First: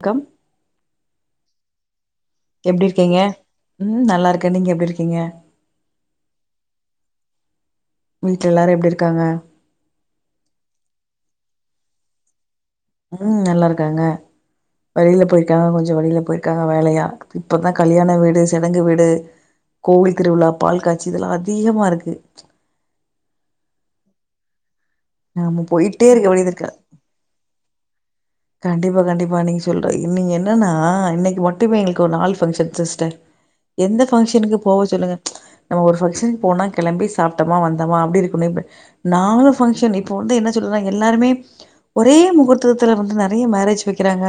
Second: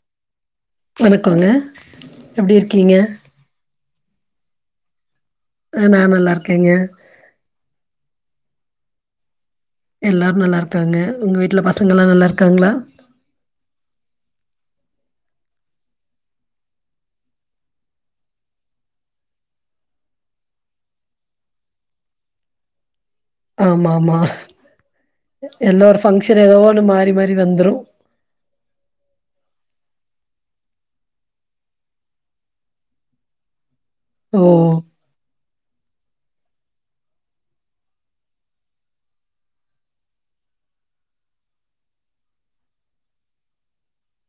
க்கம் வணக்கோங்க எப்டி இருக்கீங்க ம் நல்லா இருக்க நீங்க எப்டி இருக்கீங்க ஆஹ நா நல்லா இருக்கங்க ப்டி இருக்காங்க எல்லாரு நல்லா இருக்காங்க உங்க வீட்ல பசங்கெல்லா நல்லா இருக்காங்களா ம் நல்லா இருக்காங்க வெளியில போயிருக்காங்க கொஞ்சோ வெளியில போயிருக்காங்க வேலயா இப்பதா கல்யாண வீடு சடங்கு வீடு கோயில் திருவிழா பால் காச்சி இதெல்லா அதிகமா இருக்கு ப்ச் ஆம்மாம்மா நாம எல்லா ஒரு போயிட்டே இருக்க ஃபங்ஷன் வேண்டியது இருக்கு ஏதோன்னு மாறி மாறி வந்துரு கண்டிப்பா கண்டிப்பா நீங்க சொல்ற இனி என்னன்னா இன்னைக்கு மட்டுமே எங்குளுக் ஒரு நால் ஃபங்ஷன் சிஸ்டர் எந்த ஓ! ஃபங்ஷனுக்கு போவோ சொல்லுங்க ப்ச் நம்ம ஒரு ஃபங்க்ஷன்க்கு போனா கிளம்பி சாப்ட்டமா வந்தமா அப்டி இருக்கணு. இப் நாலு ஃபங்க்ஷன் இப்போ வந்து என்ன சொல்றாங்க எல்லாருமே ஒரே முகூர்த்தத்துல வந்து ந கென்யா மேரேஜ் வெக்கிறாங்க.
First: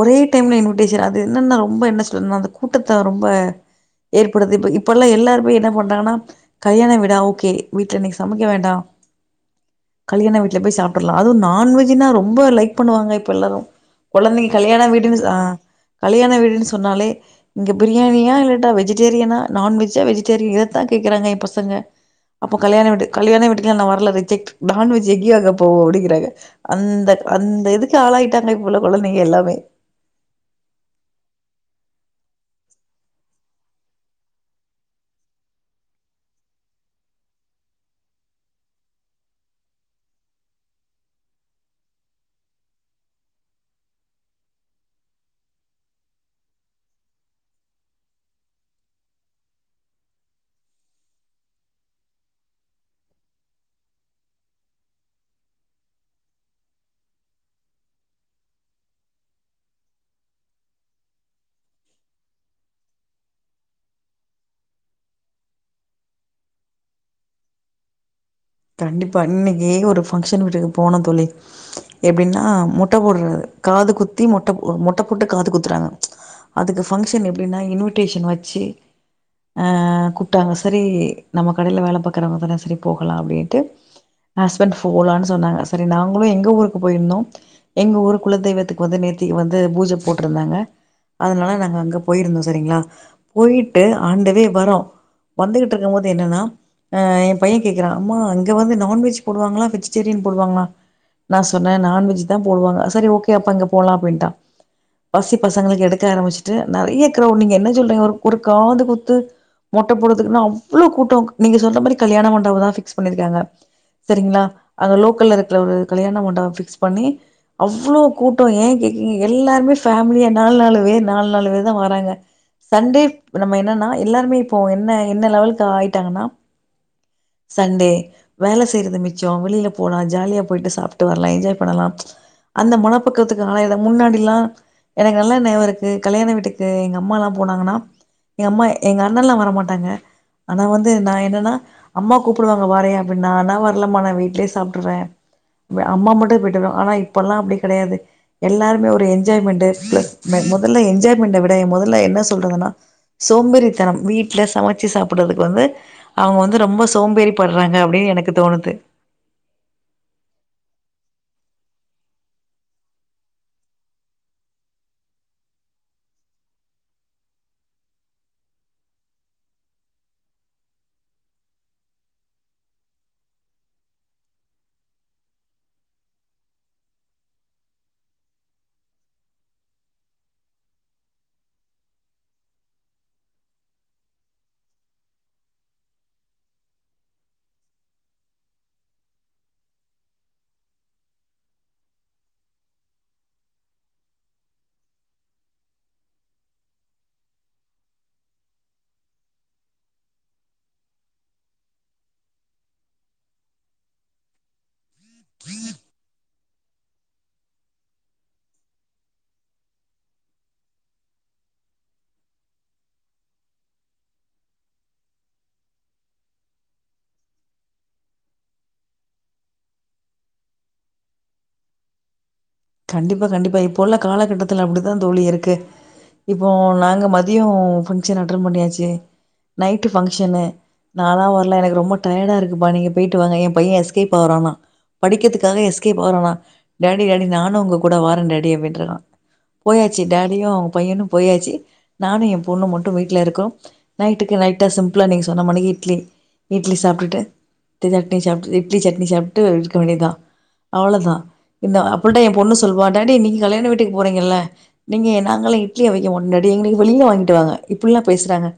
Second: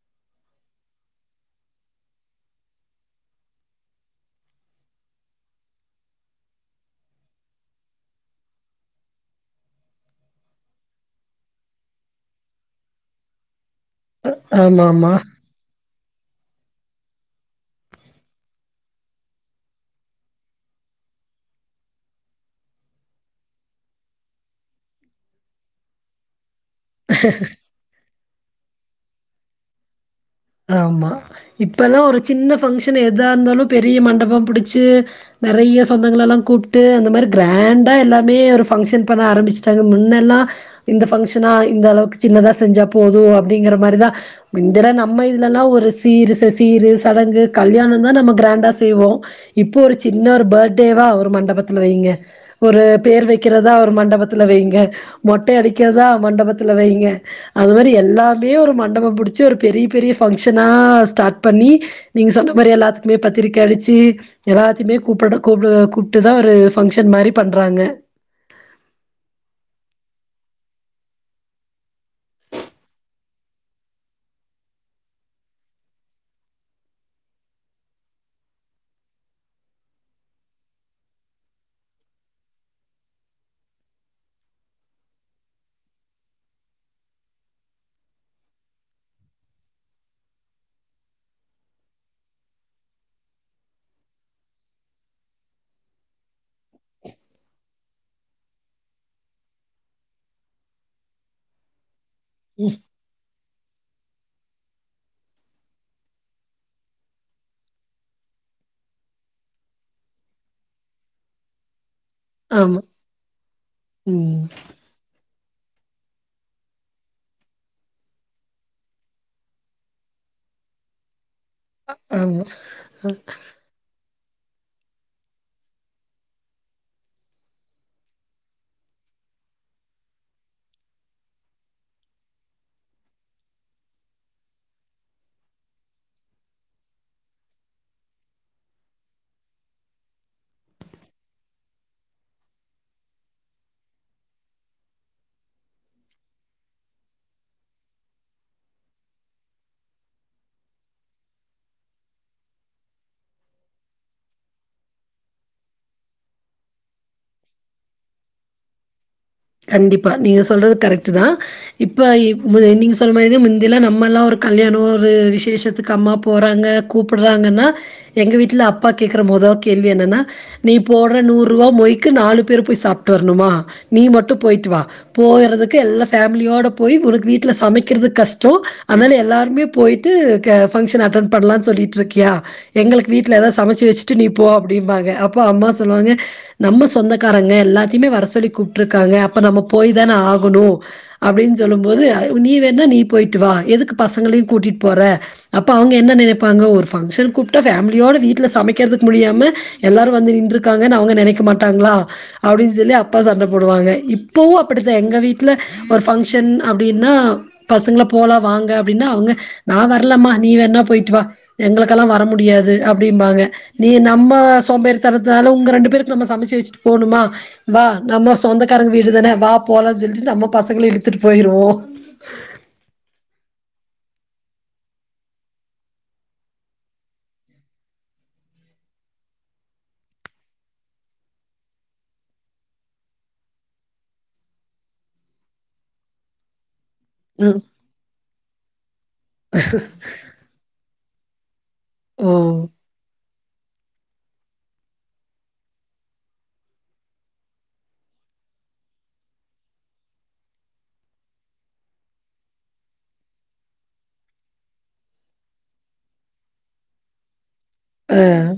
ஒரே டைம்ல இன்விடேஷன் அது என்னன்னா ரொம்ப என்ன [unintelligible] கூட்டத்த ரொம்ப ஏற்படுது. இப்ப இப்பல்லா எல்லாருமே என்ன பண்றாங்கனா? கல்யாணவீடா ஒக்கே வீட்ல இன்னிக்கி சமைக்க வேண்டா. கல்யாண வீட்ல போய் சாப்ட்லா. அது நாண்வெஜ்ஜுனா ரொம்ப லைக் பண்ணுவாங்க. இப்ப எல்லாரு. கொழந்தைங் கல்யாண ஆமாமா. வீடுன்னு சா ஆ கல்யாண வீடுன்னு சொன்னாலே இங்க பிரியாணியா? இல்லட்டா வெஜ்டேரியனா? நான்வெஜ்ஜா வெஜிடேரி இதத்தா கேட்கறாங்க எ பசங்க. அப்போ கல்யாண வீடு கல்யாண வீட்டுக்கெல்லா நா வர்ல. ரிஜெக்ட் நான்வெஜ் எங்கயோ அங்க போவோ அப்டிங்றாங்க. அந்தக் அந் க்கு ஆளாய்ட்டாங்க. இப்புள்ள கொழந்தைங்க எல்லாமே. ஆமா இப்பல்லா ஒரு சின்ன ஃபங்க்ஷன் எதா இந்தாலு பெரிய மண்டபோ புடிச்சு நெறையா சொந்தங்கள எல்லாங் கூப்ட்டு அந்த மாரி கிராண்டா எல்லாமே ஒரு ஃபங்க்ஷன் பண்ண ஆரம்பிச்சுட்டாங்க. முன்னல்லா இந்த ஃபங்க்ஷனா இந்த அளவுக்கு சின்னதா செஞ்சா போது அப்டிங்கற மாரிதா முந்தலா நம் நம்ம இதுலல்லா ஒரு சீருச சீரு சடங்கு கல்யாணந்தா நம்ம கிராண்டா செய்வோ. இப்போ ஒரு சின்ன ஒரு பர்த்டேவா, ஒரு மண்டபத்துல வைங்க. ஒரு பேர் வைக்கிறதா ஒரு மண்டபத்துல வைங்க. மொட்டை அடிக்கிறதா, மண்டபத்துல வைங்க. அது மாரி எல்லாமே ஒரு மண்டபம் புடிச்சு ஒரு பெரிய பெரிய ஃபங்க்ஷனா ஸ்டார்ட் பண்ணி நீங்க் சொன்ன மாரி எல்லாத்துக்குமே பத்திரிக்க அடிச்சு எல்லாத்தியுமே கூப்ட கூப்ட கூப்பிட்டுதா ஒரு ஃபங்க்ஷன் மாரி பண்றாங்க. கண்டிப்பா இன்னைக்கு ஒரு ஃபங்க்ஷன் வீட்டுக்கு போனோ தோழி எப்டின்னா மொட்ட போடுறது காது குத்தி மொட்ட மொட்ட போட்டு காது குத்துறாங்க ம்ச் அதுக்கு ஃபங்க்ஷன் எப்டீனா இன்விட்டேஷன் வச்சு அஹ் கூப்டாங்க. செரீ நம்ம கடைல வேல பாக்கறவங்க தான சேரி போகலா அப்டீன் ட்டு ஹஸ்பன் ஃபோலானு சொன்னாங்க. செரி நாங்களூ எங்க ஊருக்கு போய்ருந்தோ. எங்க ஊரு குல தெய்வத்துக்கு வந்து நேத்தி வந்து பூஜ போட்ருந்தாங்க. அதனால நாங்க அங்க போயிருந்தோ சரிங்ளா. போயிட்டு ஆன் த வே வரோ வந்துகிட்டு இருக்கும்போது என்னன்னா அ என் பையன் கேட்கிறா அம்மா ங்க வந்து நான்வெஜ் போடுவாங்ளா? வெஜிடேரியன் போடுவாங்ளா? நா சொன்ன நான்வெஜ் இதா ம். போடுவாங்க சரி ஓக் கேப்பாங்க போலா அப்டீன்டா பசி பசங்களுக்கு எடுக்க ஆரம்பிச்ட்டு நறைய கிரவுட் நீங்க என்னச் சொல்றீங்க ஓர் ஒரு காது குத்து மொட்ட போட்றதுக்குனா அவ்ளோ கூட்டோ நீங்க சொல்ற மாரி கல்யாணமண்டபதா ஆமா. ஃபிக்ஸ் பண்ணிருக்காங்க. சரிங்களா ம். அங்க லோக்கல்ல இருக் ட்ல ஒரு கல்யாண மண்டபோ ஃபிக்ஸ் பண்ணி அவ்ளோ கூட்டோ ஏ கேகீ எல்லார்மே ஃபேம்லியா நாலு நாலு வே நாலு நாலு வே த வாராங்க ஆமா. சண்டே அ நம்ம என்னன்னா எல்லார்மே போ என்ன என்ன லெவல்க்கு ஆய்ட்டாங்கனா சண்டே வேல செய்றது மிச்சோ வெளில போலா ஜாலியா போய்ட்டு சாப்ட்டு வர்லா என்ஜாய் பண்ணலா ம்ச் அந்த மனப்பக்குவத்துக்கு ஆலாயுலா முன்னாடிலா எனக்கு நல்லா நெனவிருக்கு கல்யாண வீட்டுக்கு எங்க அம்மாலா போனாங்னா, எங்க அம்மா எங்க அண்ணன்லா வரமாட்டாங்க ஆனா வந்து நா என்னன்னா அம்மா கூப்புடுவாங்க வாறயா நாலா வர்லமா நா வீட்லயே சாப்ட்டுற அம்மா மட்டு போய்ட்டுவருவாங் ஆனா இப்பலா அப்டி கெடையாது எல்லாருமே ஒரு என்ஜாய்மெண்டு பிளஸ் பே முதல்ல என்ஜாய்மெண்ட விடே எ முதல்ல என்ன சொல்றதுனா, சோம்பேறித்தனம் வீட்ல சமச்சு சாப்பட்றதுக்கு வந்து அவுங்க வந்து ரெம்ப சோம்பேறி படுறாங்க அப் அப்டீயே எனக்கு தோணுது. கண்டிப்பா, நீங்க சொல்றது கரெக்டு தா இப்ப ம் நீங்க சொன்ன மாரி முந்திலா நம்மல்லா ஒரு கல்யாணோ ஒரு விசேஷத்துக்கு அம்மா போறாங்க கூப்புட்றாங்கனா எங்க வீட்ல அப்பா கேக்குற முதோ கேள்வி என்னனா நீ போட்ற நூற் ரூவா மொய்கு நாலு பேரு போய் சாப்ட்டு வரணுமா நீ மட்டு போய்ட் வா போறதுக்கு எல்லா ஃபேமிலியோட போய் உனக்கு வீட்ல சமைக்குறது கஷ்டோ அதால எல்லாருமே போய்ட்டு க ஃபங்க்ஷன் அட்டன் பண்லா சொல்லிட்ருக்கியா எங்களுக் வீட்ல எதாது சமச்சு வெச்சுட்டு நீ போ அப்டீம்பாங்க அப்போ அம்மா சொல்லுவாங்க நம்ம சொந்தக்காரங்க எல்லாத்திமே வர சொல்லிக்கூப் ட்ருக்காங்க அப்ப நம்ம போய்தான ஆகணோ அப்படின் சொல்லும்போது நீ வேனா நீ போய்ட்டு வா எதுக்கு பசங்களையு கூட்டிட் போற அப்ப அவுங்க என்ன நெனைப்பாங்க ஒரு ஃபங்சனுக் கூப்டா ஃபேமிலியோட வீட்ல சமைக்கறதுக்கு முடியாம எல்லாரு வந்து நின்ருக்காங்கனு அவுங்க நெனைக்க மாட்டாங்களா அப்டின் சொல்லி அப்பா சண்டப் போடுவாங்க இப்போவு அப் படுத்த எங்க வீட்ல ஒரு ஃபங் ஷன் அப்டீன்னா பசங்கள போலா வாங்க அப்டீன்னா அவுங்க நா வர்லமா நீ வேணா போய்ட்டு வா எங்களுகெல்லா வர முடியாது அப்டீம்பாங்க நீ நம்ம சோம்பேறி தனதுனால உங்க ரெண்டு பேருக்கு நம்ம சமச்சு வெச்சுட்டு போணுமா வா நம்ம சொந்தக்காரங்க வீடுதான வா போலாஞ் சொல்லிட்டு நம்ம பசங்கள இழுத்துட்டு போயிருவோ. கண்டிப்பா கண்டிப்பா இப்போ உள்ள காலகட்டத்துல அப்படிதா தோலி இருக்கு இப்போ நாங்க மதியோ ஃபங்க்ஷன் அட்டன் பண்ணியாச்சு நைட்டு ஃபங்க்ஷனு நாலா வர்ல எனக்கு ரொம்ப டயர்டா இருக்குபா நீங்க போய்ட்டு வாங்க எ பையே எஸ்கேபாறானா படிக்கதுக்காக எஸ்கேபாறானா. டேடி டேடி நான் ம். நானு உங்க கூட வார டாடி அப்படின்றானா போயாச்சு டாடியு அவுங்க பையனு போயாச்சி நானு ஓ! என் பொண்ணு மட்டு வீட்ல இருக்கோ. நைட்டுக்கு நைட்டா சிம்பிலா நீங்க சொன்னமானிகி இட்லி இட்லி சாப்டுட்டு த்த சட்னி சாப் இட்லி சட்னி சாப்ட்டு இருக்கவேண்டிதா அவளோதா இந்த அப்லுட்டா எம் பொண்ணு சொல்வா டாடி நீங்க கல்யாண வீட்டுக்கு போறீங்கல்ல நீங்க எ நாங்களா இட்லி அவிக்க மாட்டோ டாடி எங்களுக்கு வெளில வாங்கிட்டு வாங்க. இப்டிலா ஆ. பேசுறாங்க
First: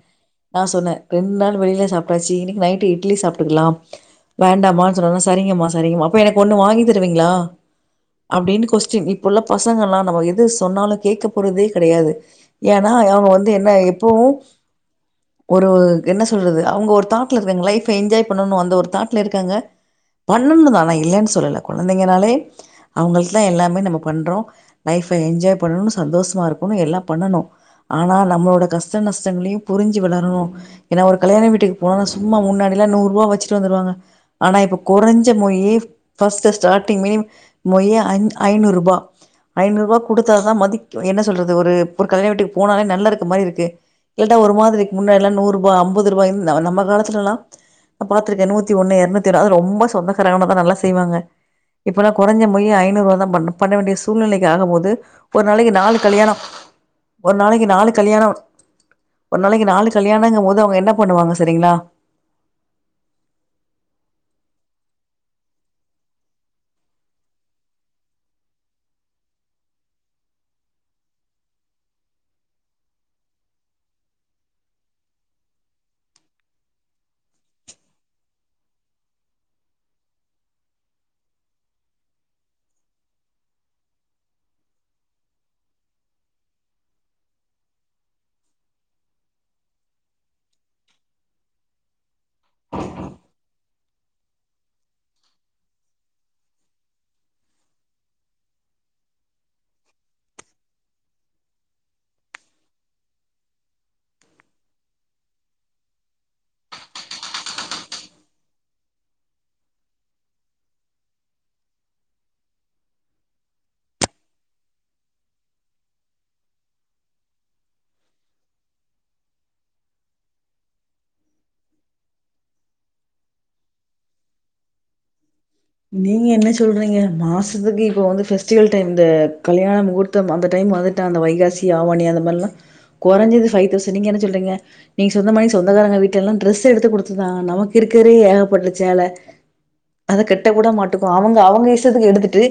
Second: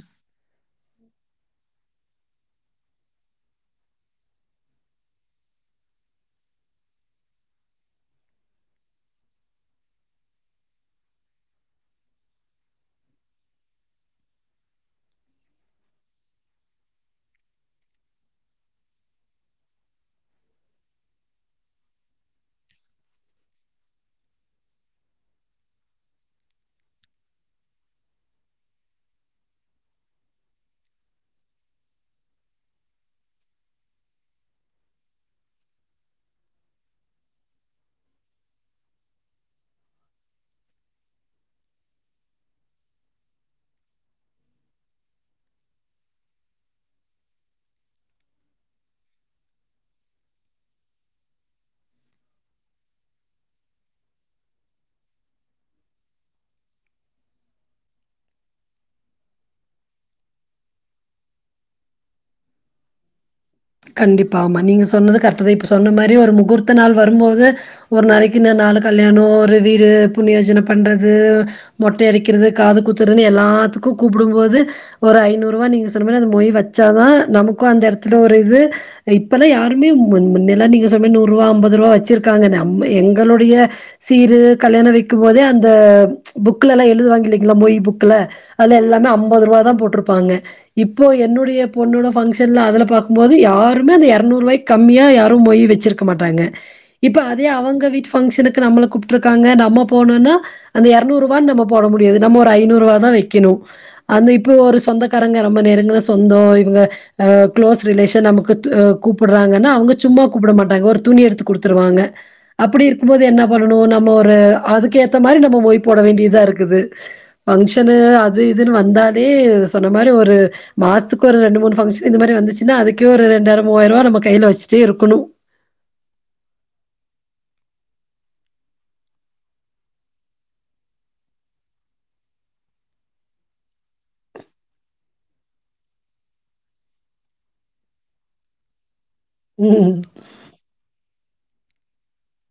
நா சொன்ன ரெண்டு நாள் வெளில சாப்பிட்டாச்சு இன்னைக்கு நைட்டு இட்லி சாப்டுக்கலா வேண்டாமா சொன்னவு சரிங்கம்மா சரிங்கம்மா அப்ப எனக்கு ஒன்னு வாங்கி தருவீங்ளா அப்டீனு கொஸ்டின் இப்ப உள்ள பசங்கள்லா நம்ம எது சொன்னாலோ கேட்க போறதே கெடையாது ஏன்னா அவுங்க வந்து என்ன எப்பவோ ஒரு என்ன சொல்றது அவுங்க ஒரு தாட்ல இருக்காங்க லைஃப என்ஜாய் பண்ணணோ அந்த ஒரு தாட்ல இருக்காங்க பண்ணணுதா இல்லன்னு சொல்லல கொழந்தைங்கனாலே அவுங்களுக் ட்ல எல்லாமே நம்ம பண்றோ லைஃப்ப என்ஜாய் பண்ணனோ சந்தோஷமா இருக்கோ எல்லா பண்ணனோ ஆனா நம்மளோட கஷ்ட நஷ்டங்களையு புரிஞ்சு வளரணோ ஏன்னா ஒரு கல்யாண வீட்டுக்கு போனா சும்மா முன்னாடிலா நூறுவா வச்சிட்டு வந்துருவாங்க ஆனா இப்ப கொரஞ்ச மொய்யே பர்ஸ்ட்டு ஸ்டாட்டிங் மே மொய்யே அஞ்ச் ஐநூறுபா ஐநூறுபா குடுத்தாதா மதிக் என்ன சொல்றது ஒரு கல்யாண வீட்டுக்கு போனாலே நல்லாருக்க மாரி இருக்கு இல்லாட்டா ஒரு மாதிரிக் முன்னாடிலா நூறுபா அம்பதுருபா இந்த் நம்ம காலத்துலலா பாத்துருக்க நூத்தி ஒண்ணு இருநூத்திஒன் அது ரொம்ப சொந்தகாரனுவதா நல்லா செய்வாங்க இப்பல்லா குறஞ்ச மொய்யே ஐநூறுபா தா பண்ண வேண்டிய சூழ்நிலைக்கு ஆகும் போது ஒரு நாளைக்குநாலு கல்யாணோ ஒரு நாளைக்கு நாலு கல்யாணோ ஒரு நாளைக்கு நாலு கல்யாணோங்குபோது அவுங்க என்ன பண்ணுவாங்க சரிங்களா. கண்டிப்பா ஆமா நீங்க சொன்னது கரெக்ட தா இப்ப சொன்ன மாரி ஒரு முகூர்த்த நாள் வரும் போது ஒரு நாளைக்குன நாலு கல்யாணோ ஒரு வீடு புண்ணியோஜன பண்றது, மொட்ட அடிக்கிறது காது குத்துறதுனு, எல்லாத்துக்கு கூப்பிடும் போது ஒரு ஐநூறுவா நீங்க சொன்ன மாரி அந்த மொய் வச்சாதா நமக்கோ அந்த எடத்துல, ஒரு இப்ப இது இப்பதா யாருமே ம் ம் மின்னிலா நீங்க சொன்ன மாரி நூறுபா அம்பதுருபா வச்சிருக்காங்க. நம்ப எங்களோடய சீறு கல்யாணோ வெக்கும்போதே அந்த ச் புக்லலா எழுதுவாங்க இல்லங்கீலா மொய்புக்ல அதுல எல்லாமே அம்பதுருபா தா போட்ருப்பாங்க. இப்போ என்னுடைய பொண்ணோட ஃபங்ஷன்ல அதுல பாக் போது யாருமேந்த இருநூறுபாய்க்கு கம்மியா யாரும் மொய் வெச்சிருக்க மாட்டாங்க. இப்ப அதே அவங்க வீட்டு ஃபங்ஷனுக்கு நம்மல கூப்ட்ருக்காங்க நம்ம போனும்னா அந்த எரநூறுவா நம்ம போட முடியாது நம்ம ஒரு ஐநூறுவாதா வெக்கிணோ அந்த இப்ப ஒரு சொந்தக்காரங்க ரொம்ப நெருங்குன சொந்தோ இவங்க அ க்ளோஸ். த் ரிலேசன் நமக்கு து கூப்பிடுறாங்கனா அவுங்க சும்மா கூப்பிட மாட்டாங்க. ஒரு துணி எடுத்துகுடுத்துடுவாங்க. அப்பிடி இருக்கும்போது என்ன பண்ணனோ நம்ம ஒரு அதுக்கு ஏத்தமாரி நம்ம மொய் போட வேண்டியதா இருக்குது. பங்ஷனு அது இதுனு வந்தாலே சொன்னமாரி ஒரு மாசத்துக்கு ரெண்டு மூணு பன்ஷன் வந்துச். இன்னோ அதுக்கே ஒரு ரெண்டாயிரோ மூவாயிருபா நம்ம கைல வச்சுட்டே இருக்கணோ நீங்க என்ன சொல்றீங்க மாசத்துக்கு இப்ப வந்து பெஸ்டிவல் டைம் இந்த கல்யாண முகூர்த்தம் அந்த டைம் வந்துட்டா அந்த வைகாசி ஆவாணி அந்த மாரிலா குறஞ்சது ஃபைவ் தௌசண்ட் நீங்க என்ன சொல்றீங்க நீங்க சொன்ன மாரி சொந்தக்காரங்க வீட்ல லா டிரெஸு எடுத்து கொடுத்துதா நமக்கு இருக்குறே ஏகப்பட்ட சேல. ம் மாட்டுக்கோ அவுங்க அவுங்க இஷ்டத்துக்கு எடுத்துட்டு.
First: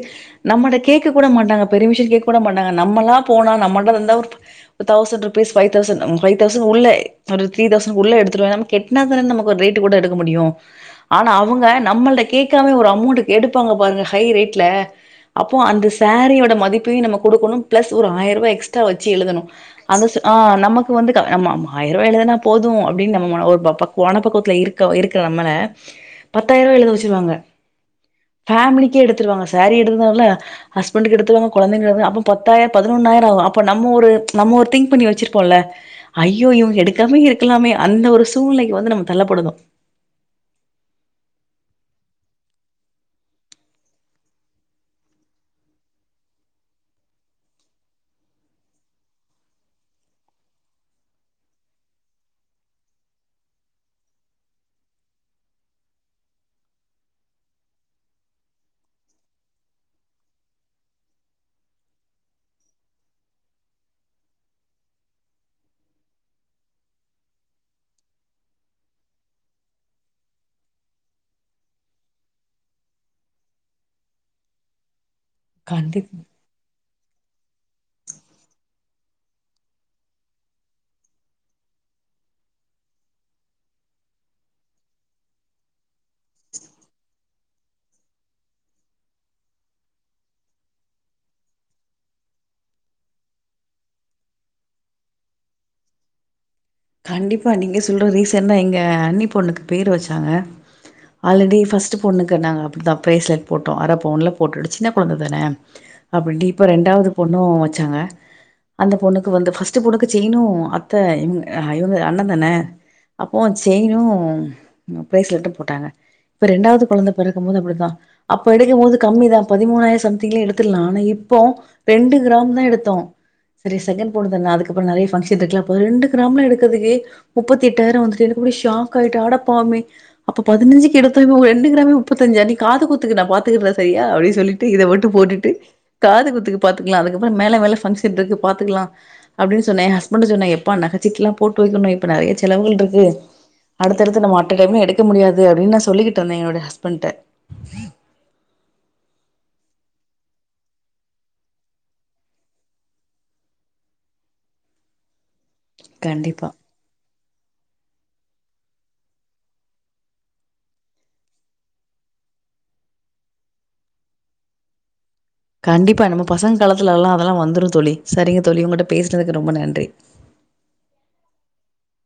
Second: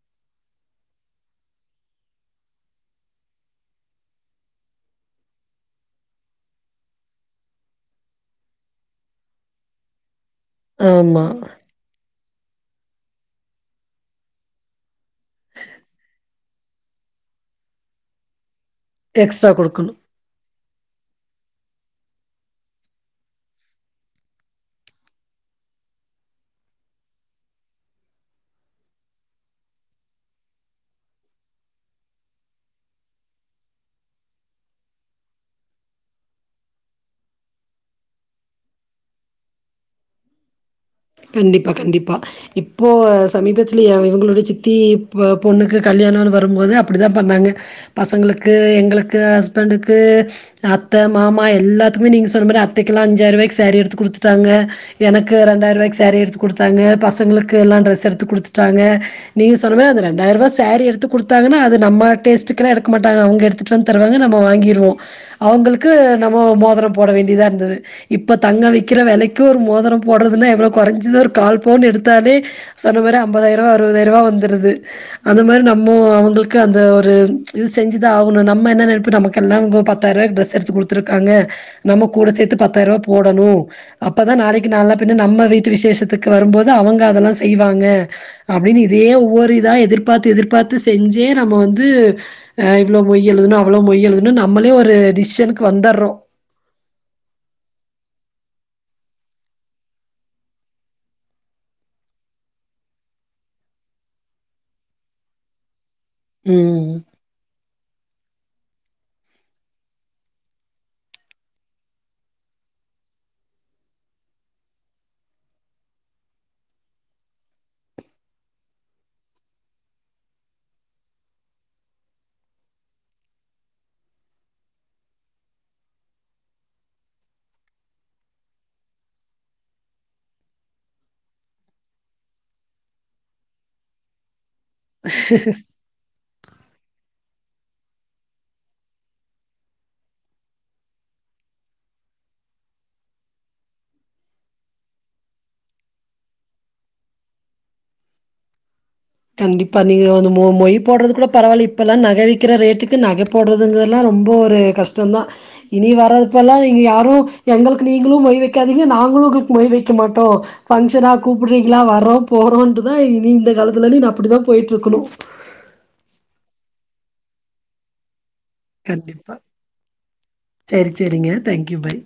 நம்மட்ட கேக்க கூட மாட்டாங்க. பரிமிஷன் கேக்க கூட மாட்டாங்க. நம்மளா போனா. நம்மட்ட தந்தா ஒரு thousand rupees five thousand five thousand உள்ள ஒரு த்ரீ தவுசன் உள்ள எடுத்துருவ நம்ம கெட்னாதானே நமக்கு ஒரு ரேட்டு கூட எடுத் ஒரு முடியோ ஆமா. ஆனா அவுங்க நம்மள்ட்ட க்லமே ஒரு அமௌண்ட்டுக்கு எடுப்பாங்க பாருங்க ஹை ரேட்ல. அப்போ அந்த சாரீயோட மதிப்பையு நம்ம குடுக்கணு பிளஸ் ஒரு ஆயிர ரூவா எக்ஸ்ட் த்தா வச்சு எழுதணு எக்ஸ்ட்ரா குடுக்கணும். அந்த்தஸ்ஸு ஆ நமக் வந்து க ஆமா ஆமா ஆயிர ரூவா எழுதனா போதும் அப்டின்னு நம [unintelligible] கோண பக்கத்து இருக்க இருக்கிற நம்ம பத்தாயிர ரூவா எழுத வச்சிருவாங்க ஃபேமிலிக்கே எடுத்துருவாங்க சாரீ எடுத்ததான்ல்ல ஹஸ்பண்டக்கு எடுத்துருவாங்க கொழந்தைங்களுக்கு [unintelligible] அப்ப பத்தாயிரோ பதினொன்னாயிரோ ஆகு, அப்ப நம்ம ஒரு ம்ச் நம்ம ஒரு திங்க் பண்ணி வச்சிருப்போம்ல ஐயோ இவங்க எடுக்காமே இருக்கலாமே அந்த ஒரு சூழ்நிலைக்கு வந்து நம்ம தள்ளப்படுதோ கண்டிப்பா கண்டிப்பா இப்போ சமீபத்தில்ல இவங்களுடைய சித்திப் பொண்ணுக்கு கல்யாணம்னு வரும்போது அப்டிதான் பண்ணாங்க பசங்களுக்கு எங்களுக்கு ஹஸ்பண்டுக்கு அத்த மாமா எல்லாத்துக்குமே நீங்க சொன்ன மாரி அத்தைக்கெல்லா அஞ்சாயிர ரூவாய்க்கு சாரீ எடுத்து குடுத்துட்டாங்க எனக்கு ரெண்டாயிர ரூவாய்க்கு ஸ் சரீ எடுத்துக் குடுத்தாங்க பசங்களுக்கு எல்லா ட்ரெஸ் எடுத்து குடுத்துட்டாங்க நீங்க சொன்ன மாரி அந்த ரெண்டாயிர ரூபா சரீ எடுத்து குடுத்தாங்கன்னா அது நம்ம டேஸ்ட்டுக்கெல்லா எடுக்க மாட்டாங்க அவங்க எடுத்துட்டு வந்து தருவாங்க நம்ம வாங்கிருவோ அவங்களுக்கு நம்மோ மோதரோ போட வேண்டியதா இருந்தது இப்போ தங்க விக்கிற வெலைக்கு ஒரு மோதரோ போடுறதுனா எவ்ளோப் குறைஞ்சது ஒரு கால்போன் எடுத்தாலே சொன்ன மாரி ஐம்பதாயிர ரூவா அறுபதாயிர ரூவா வந்துருது அந்த மாரி நம்மோ கண்டிப் அவங்களுக்கு அந்த ஒரு ம்ச் இது செஞ்சுதா ஆகணு நம்ம என்ன நெனைப்பு நமக் எல்லா அவங்கோ பத்தாயிர ரூவாய்க்கு ட்ரெஸ் எடுத்து குடுத்துருக்காங்க நம்ம கூட சேத்து பத்தாயிர ரூவா போடணு அப்தா நாளைக்கு நால பின்ன நம்ம வீட் ட்டு விசேஷத்துக்கு வரும்போது அவங்க அதெல்லா செய்வாங்க அப்டின்னு இதே ஒவ்வொரு இதா எதிர்பாத்து எதிர்பாத்து செஞ்சே நம்ம வந்து அ இவ்ளோ மொய் எழுதணு அவ்ளோ மொய்எழுதனு நம்மளே ஒரு டிசிஷனுக்கு வந்தறோ ட கண்டிப்பா நீங்க சொல்ற ரீசெண்டா எங்க அன்னி பொண்ணுக்கு பேரு வச்சாங்க ஆல்ரெடி ஃபர்ஸ்ட்டு பொண்ணுக்கு நாங்க அப்டித்தா பிரேஸ்லெட் போட்டோ அர பவுன்னுல போட்டுட்ச் சின்ன குழந்த தான அப்ப டிப்ப ம் ரெண்டாவது பொண்ணு வந் ச்சாங்க அந்த பொண்ணுக்கு வந்து பஸ்ட்டு பொண்ணுக்கு செய்ணு அத்த எங்க [unintelligible] இவங்க அண்ண தான அப்போ செயினு பிரேஸ்லெட்டு போட்டாங்க இப்ப ரெண்டாவது குழந்த பெறக்கு போது அப்டித்தா அப்ப எடுக்கு போது கம்மி தா பதிமூணாயிரம் சம்திங்லயே எடுத்துடலா ஆனா இப்போ ரெண்டு கிராம் தான் எடுத்தோ செரி செகண்ட் பொண்ணு தான அதுக்கப்பறோ நெறைய பங்கஷன் இருக்கலா அப்ப ரெண்டுக் கிரம்லா எக்கத்துக்கு முப்பத்தி எட்டாயிரோ வந்துட்டு எனக்கு அப்டியே ஷாக்காய்டு, அட பாவமே அப்ப பதினஞ்சிக்கு எடுத்தோ இப்ப ரெண்டு கிரமே முப்பத்தஞ்சாயிரோ நீ காதுகுத்துக்கு நா பாத்துக்கறே சரியா அப்டின் சொல்லிட் ட்டு இத மட்டு போட்டுட்டு காது குத்துக்கு பாத்துக்கலா அதுக் [unintelligible] ற மேல மேல பங்க்ஷன்ருக்கு பாத்துக்கலா அப்டின்னு சொன்னே ஹஸ்பண்ட்டு சொன்ன எப்பா நகச் ச்சிட்லா போட்டு வைக்கணும் இப்ப நெறைய செலவுகள்ருக்கு அடுத்தடுத்து நம்ம அட்ட டைம் எடுக்க முடியாது அப்டின்னு நா சொல்லிக்கிட்ருந்தே என்னோட ஹஸ்பெண்ட்ட கண்டிப்பா நீங்க வந்து மொ மொயி போடுறது கூட பரவாயில்ல இப்பல்லா நகவிக்கிற ரேட்டுக்கு நக போடுறதுங்க எல்லா ரொம்ப ஒரு கஷ்டோந்தா இனி கண்டிப்பா வர்றதுப்பெல்லா நீங்க யாரு எங்களுக்கு நீங்களு மொய்வைக் க்காதிங்க நாங்களு உங்களுக் மொய் வைக்க மாட்டோ பங்கஷனா கூப்பிடுறீங்களா வர்றோ போறோண்டுதா இனி இந்த காலத் [unintelligible] நா அப்டி தா போயிட்ருக்கணு கண்டிப்பா நம்ம பசங்க காலத்துல எல்லா அதெல்லா வந்துரு தோழி சரிங்க தோழி உங்கிட்ட கண்டிப்பா. பேசுனதுக்கு ரொம்ப நன்றி சரி சரிங்க. Thank you bye